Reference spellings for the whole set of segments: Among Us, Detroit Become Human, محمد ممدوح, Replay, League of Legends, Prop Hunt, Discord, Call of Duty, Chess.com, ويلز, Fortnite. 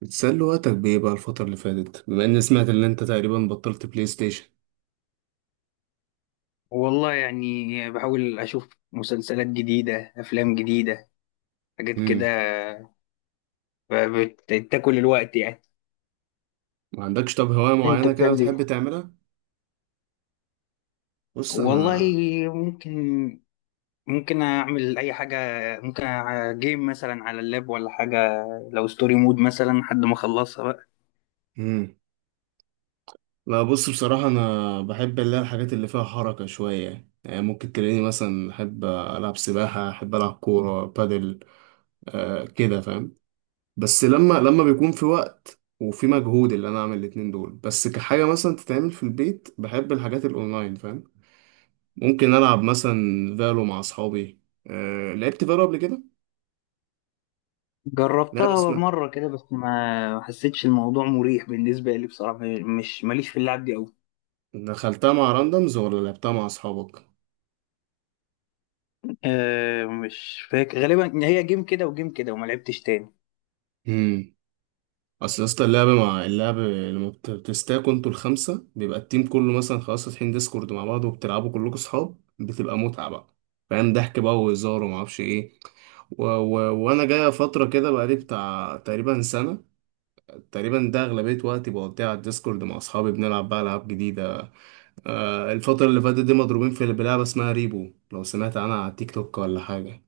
بتسلي وقتك بإيه بقى الفترة اللي فاتت بما إني سمعت إن أنت تقريبا بطلت بلاي ستيشن؟ والله يعني بحاول أشوف مسلسلات جديدة أفلام جديدة حاجات مم. كده. بتاكل الوقت يعني. ما عندكش طب هواية أنت معينة كده بتعمل بتحب إيه؟ تعملها؟ بص والله أنا. ممكن. أعمل أي حاجة. ممكن جيم مثلا على اللاب ولا حاجة، لو ستوري مود مثلا لحد ما أخلصها بقى. مم. لا، بص، بصراحة أنا بحب اللي هي الحاجات اللي فيها حركة شوية، يعني ممكن تلاقيني مثلا أحب ألعب سباحة، أحب ألعب كورة بادل. آه كده فاهم. بس لما بيكون في وقت وفي مجهود اللي أنا أعمل الاتنين دول، بس كحاجة مثلا تتعمل في البيت، بحب الحاجات الأونلاين فاهم. ممكن ألعب مثلا فالو مع أصحابي. أه لعبت فالو قبل كده؟ لا بس جربتها ما مرة كده بس ما حسيتش الموضوع مريح بالنسبة لي بصراحة، مش ماليش في اللعب دي أوي. دخلتها مع راندمز ولا لعبتها مع أصحابك؟ أه مش فاكر، غالبا هي جيم كده وجيم كده وما لعبتش تاني. امم أصل يا اسطى اللعب مع اللعب لما بتستاكوا انتوا الخمسة، بيبقى التيم كله مثلا خلاص فاتحين ديسكورد مع بعض وبتلعبوا كلكم أصحاب، بتبقى متعة بقى فاهم، ضحك بقى وهزار ومعرفش ايه. وانا جاية فترة كده بقالي بتاع تقريبا سنة، تقريبا ده أغلبية وقتي بقضيها على الديسكورد مع أصحابي بنلعب بقى ألعاب جديدة. الفترة اللي فاتت دي مضروبين في بلعبة اسمها ريبو، لو سمعت عنها على التيك توك ولا حاجة.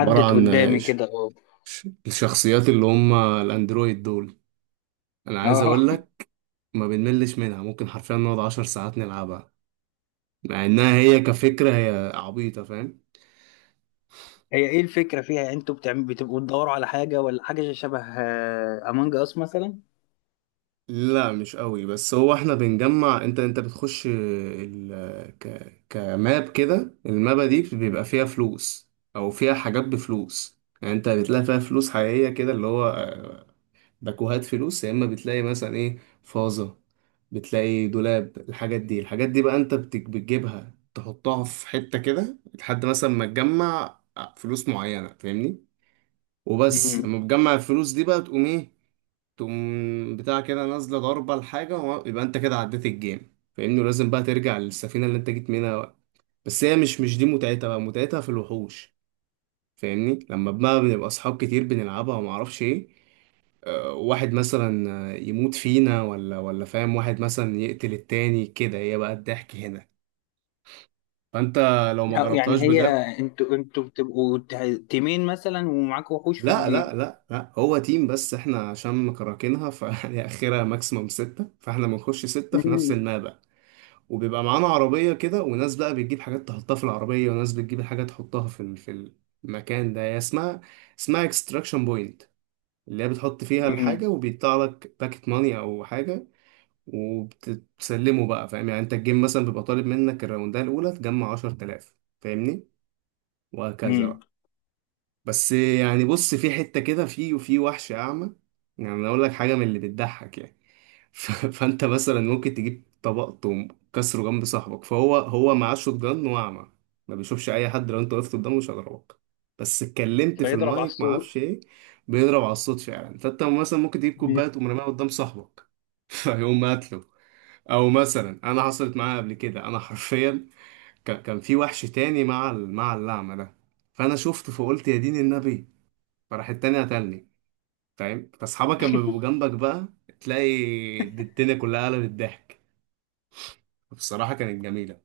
عبارة عن قدامي كده، اه. الشخصيات اللي هم الأندرويد دول، أنا عايز اه، أقول لك، ما بنملش منها، ممكن حرفيا نقعد 10 ساعات نلعبها، مع إنها هي كفكرة هي عبيطة فاهم. هي ايه الفكرة فيها؟ يعني انتوا بتعمل بتبقوا تدوروا على حاجة ولا حاجة شبه امونج اس مثلا؟ لا مش قوي، بس هو احنا بنجمع، انت بتخش كماب كده، المابة دي بيبقى فيها فلوس، او فيها حاجات بفلوس، يعني انت بتلاقي فيها فلوس حقيقية كده، اللي هو باكوهات فلوس، يا اما بتلاقي مثلا ايه، فازة، بتلاقي دولاب، الحاجات دي الحاجات دي بقى انت بتجيبها تحطها في حتة كده، لحد مثلا ما تجمع فلوس معينة فاهمني. وبس مم. لما بتجمع الفلوس دي بقى تقوم ايه، تقوم بتاع كده نازلة ضربة لحاجة يبقى انت كده عديت الجيم فاهمني، ولازم بقى ترجع للسفينة اللي انت جيت منها بقى. بس هي مش دي متعتها بقى، متعتها في الوحوش فاهمني. لما بقى بنبقى اصحاب كتير بنلعبها وما اعرفش ايه، واحد مثلا يموت فينا ولا فاهم، واحد مثلا يقتل التاني كده، هي بقى الضحك هنا. فانت لو ما أو يعني جربتهاش هي بجد. انتوا تيمين مثلا ومعاكوا وحوش في لا الجيم؟ لا لا لا، هو تيم بس احنا عشان مكركينها فهي اخرها ماكسيموم ستة، فاحنا بنخش ستة في نفس مم. المابا، وبيبقى معانا عربية كده وناس بقى بتجيب حاجات تحطها في العربية وناس بتجيب حاجات تحطها في في المكان ده، هي اسمها اكستراكشن بوينت، اللي هي بتحط فيها مم. الحاجة وبيطلع لك باكت ماني او حاجة، وبتسلمه بقى فاهم. يعني انت الجيم مثلا بيبقى طالب منك الراوندة الأولى تجمع 10,000 فاهمني، وهكذا مم. بقى. بس يعني بص، في حتة كده وفي وحش أعمى، يعني أنا أقول لك حاجة من اللي بتضحك يعني. فأنت مثلا ممكن تجيب طبق تقوم كسره جنب صاحبك، فهو هو معاه شوت جان وأعمى، ما بيشوفش أي حد، لو أنت وقفت قدامه مش هيضربك، بس اتكلمت في فيضرب على المايك ما الصوت. اعرفش ايه، بيضرب على الصوت فعلا. فانت مثلا ممكن تجيب كوبايه تقوم راميها قدام صاحبك. فيقوم قاتله. او مثلا انا حصلت معايا قبل كده، انا حرفيا، كان في وحش تاني مع مع اللعمه ده، فانا شفته فقلت يا دين النبي، فراح التاني قتلني فاهم. فاصحابك لما بيبقوا جنبك بقى تلاقي الدنيا كلها قلبت ضحك، بصراحه كانت جميله.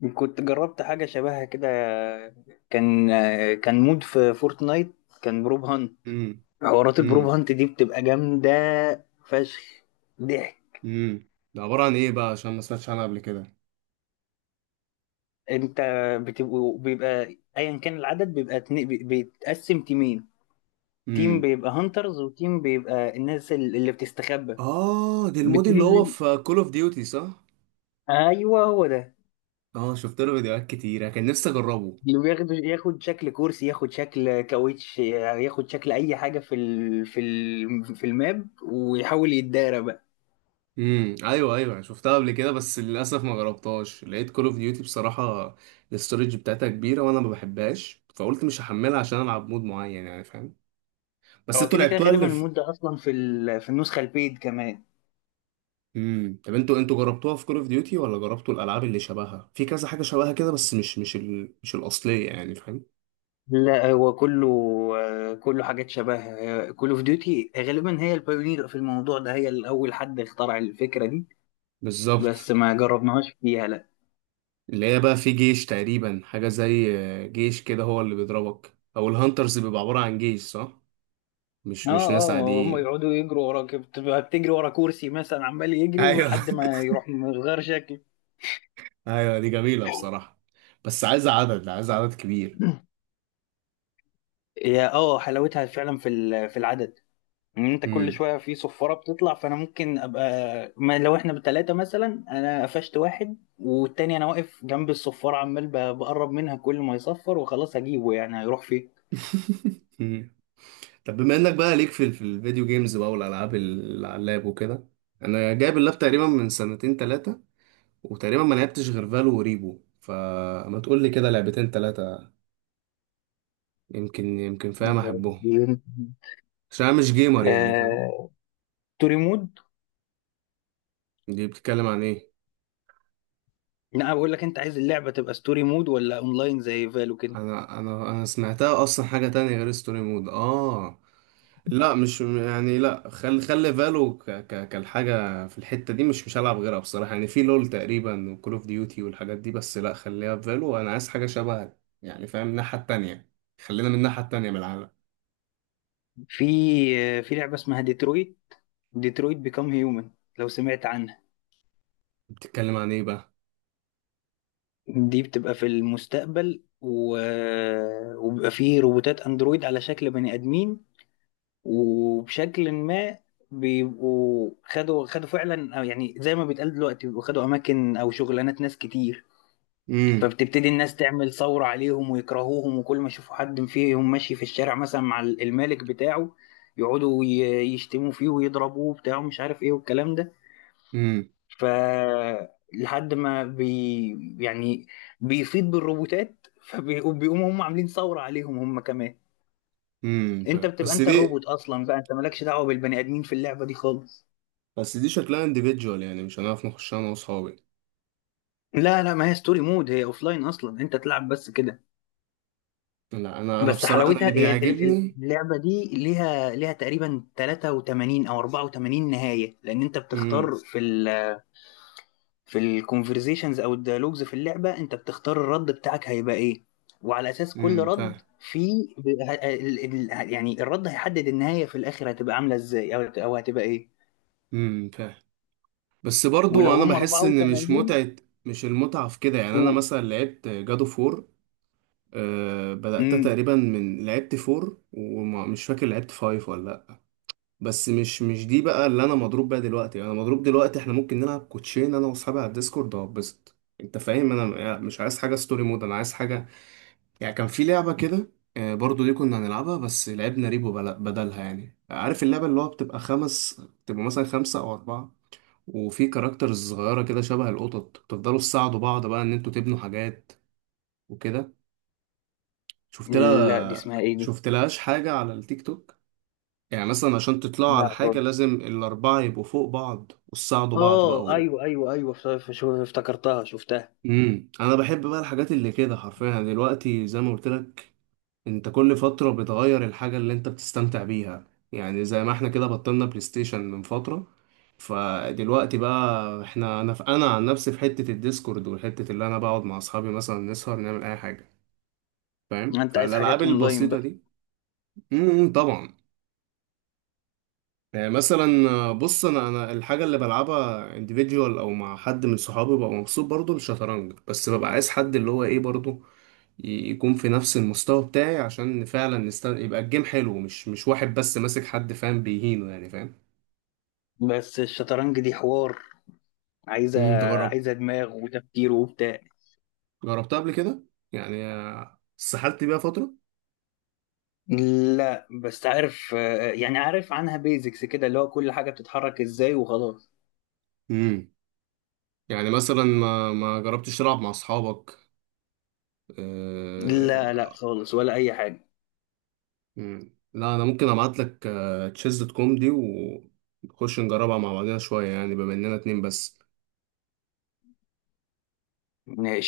مم. كنت جربت حاجة شبهها كده، كان آه، كان مود في فورتنايت، كان بروب هانت. امم. حوارات البروب امم. هانت دي بتبقى جامدة فشخ ضحك. امم. ده عباره عن ايه بقى عشان ما سمعتش عنها قبل كده؟ انت بتبقوا، بيبقى ايا كان العدد، بيبقى بيتقسم تيمين: تيم امم. بيبقى هانترز، وتيم بيبقى اللي بتستخبى. اه، دي المود اللي هو بتنزل. في كول اوف ديوتي صح؟ ايوه هو ده. اه شفت له فيديوهات كتيره، كان نفسي اجربه. اللي بياخد، ياخد شكل كرسي، ياخد شكل كاوتش، ياخد شكل اي حاجه في الماب، ويحاول يتدارى بقى. امم، ايوه ايوه، يعني شفتها قبل كده بس للاسف ما جربتهاش، لقيت كول اوف ديوتي بصراحه الاستورج بتاعتها كبيره وانا ما بحبهاش فقلت مش هحملها عشان العب مود معين يعني فاهم. بس هو انتوا كده كده لعبتوها غالبا اللي في. المود ده اصلا في النسخه البيد كمان. امم. طب انتوا جربتوها في كول اوف ديوتي ولا جربتوا الالعاب اللي شبهها في كذا حاجه شبهها كده، بس مش الاصليه يعني فاهم. لا، هو كله آه، كله حاجات شبه كول اوف ديوتي. غالبا هي البايونير في الموضوع ده، هي الأول حد اخترع الفكرة دي. بس بالظبط. ما جربناهاش فيها لا. اللي هي بقى في جيش تقريبا، حاجه زي جيش كده، هو اللي بيضربك او الهانترز بيبقى عباره عن جيش صح؟ اه مش ناس اه، هم عاديين. يقعدوا يجروا وراك، بتبقى بتجري ورا كرسي مثلا عمال يجري، ايوه ولحد ما يروح مغير شكل. ايوه دي جميلة بصراحة، بس عايزة عدد، عايزة عدد كبير. هي اه، حلاوتها فعلا في العدد. ان انت كل امم. شويه في صفاره بتطلع، فانا ممكن ابقى، ما لو احنا بتلاتة مثلا، انا قفشت واحد والتاني انا واقف جنب الصفاره عمال بقرب منها، كل ما يصفر وخلاص هجيبه، يعني هيروح فين؟ امم. طب بما انك بقى ليك في الفيديو جيمز بقى والالعاب اللي على اللاب وكده، انا جايب اللاب تقريبا من سنتين ثلاثة، وتقريبا ما لعبتش غير فالو وريبو، فما تقول لي كده لعبتين ثلاثة، يمكن يمكن فاهم احبهم عشان انا مش جيمر يعني فاهم. آه... ستوري مود. دي بتتكلم عن ايه؟ لا بقول لك، انت عايز اللعبه تبقى ستوري مود ولا اونلاين زي فالو كده؟ انا سمعتها اصلا حاجة تانية غير ستوري مود اه. لا مش يعني، لا خلي فالو ك ك كالحاجة في الحتة دي، مش هلعب غيرها بصراحة، يعني في لول تقريبا وكول اوف ديوتي والحاجات دي، بس لا خليها في فالو، انا عايز حاجة شبهها يعني فاهم، الناحية التانية، خلينا من الناحية التانية من العالم. في آه، في لعبه اسمها ديترويت، ديترويت بيكام هيومن، لو سمعت عنها. بتتكلم عن ايه بقى؟ دي بتبقى في المستقبل و... وبيبقى فيه روبوتات اندرويد على شكل بني ادمين، وبشكل ما بيبقوا خدوا فعلا، أو يعني زي ما بيتقال دلوقتي، بيبقوا خدوا اماكن او شغلانات ناس كتير. امم. فبتبتدي الناس تعمل ثورة عليهم ويكرهوهم، وكل ما يشوفوا حد فيهم ماشي في الشارع مثلا مع المالك بتاعه يقعدوا يشتموا فيه ويضربوه بتاعه مش عارف ايه والكلام ده. امم. ف لحد ما بي يعني بيفيض بالروبوتات، فبيقوموا هم عاملين ثورة عليهم هم كمان. امم، انت طيب بتبقى انت الروبوت اصلا بقى، انت مالكش دعوة بالبني ادمين في اللعبة دي خالص. بس دي شكلها انديفيدجوال يعني مش هنعرف نخشها انا واصحابي. لا لا، ما هي ستوري مود، هي اوف لاين اصلا، انت تلعب بس كده. لا انا بس بصراحة انا اللي حلاوتها هي بيعجبني. اللعبه دي ليها تقريبا 83 او 84 نهايه، لان انت امم. بتختار في الكونفرزيشنز او الديالوجز في اللعبه، انت بتختار الرد بتاعك هيبقى ايه، وعلى اساس كل رد فاهم. في يعني الرد هيحدد النهايه في الاخر هتبقى عامله ازاي او او هتبقى ايه. فاهم. بس ولو برضو انا هم بحس ان مش 84، متعة، مش المتعة في كده يعني، انا قول. مثلا لعبت جادو فور، أه بدأت امم، تقريبا من لعبت فور ومش فاكر لعبت فايف ولا لا، بس مش دي بقى اللي انا مضروب بيها دلوقتي، يعني انا مضروب دلوقتي احنا ممكن نلعب كوتشين انا واصحابي على الديسكورد وهبسط، انت فاهم، انا يعني مش عايز حاجة ستوري مود، انا عايز حاجة يعني كان في لعبة كده، أه برضو دي كنا هنلعبها بس لعبنا ريبو بدلها، يعني عارف اللعبة اللي هو بتبقى خمس بتبقى مثلا خمسة او اربعة، وفي كاركترز صغيرة كده شبه القطط بتفضلوا تساعدوا بعض بقى إن انتوا تبنوا حاجات وكده، لا دي اسمها ايه دي؟ شفت لهاش حاجة على التيك توك؟ يعني مثلا عشان تطلعوا لا، على حاجة لازم الأربعة يبقوا فوق بعض وتساعدوا بعض بقى. اه ايوه ايوه ايوه، افتكرتها شفتها. مم. أنا بحب بقى الحاجات اللي كده حرفيا دلوقتي زي ما قلت لك، انت كل فترة بتغير الحاجة اللي انت بتستمتع بيها يعني، زي ما احنا كده بطلنا بلاي ستيشن من فترة، فدلوقتي بقى احنا انا في انا عن نفسي في حتة الديسكورد، والحتة اللي انا بقعد مع اصحابي مثلا نسهر نعمل اي حاجة، فاهم، انت عايز فالالعاب حاجات اونلاين البسيطة بقى؟ دي. طبعا. يعني مثلا بص، انا الحاجه اللي بلعبها individual او مع حد من صحابي، ببقى مبسوط برضو الشطرنج، بس ببقى عايز حد اللي هو ايه برضو، يكون في نفس المستوى بتاعي عشان فعلا يبقى الجيم حلو، مش واحد بس ماسك حد فاهم بيهينه، يعني فاهم. بس الشطرنج دي حوار، عايزه. تجرب. عايزه دماغ وتفكير وبتاع. جربتها قبل كده، يعني سحلت بيها فتره. لا بس عارف آه، يعني عارف عنها بيزكس كده، اللي هو كل حاجه بتتحرك ازاي وخلاص. امم. يعني مثلا ما جربتش تلعب مع اصحابك. لا لا آه، خالص ولا اي حاجه. مم. لا انا ممكن ابعت لك Chess.com دي، ونخش نجربها مع بعضنا شويه يعني بما اننا اتنين بس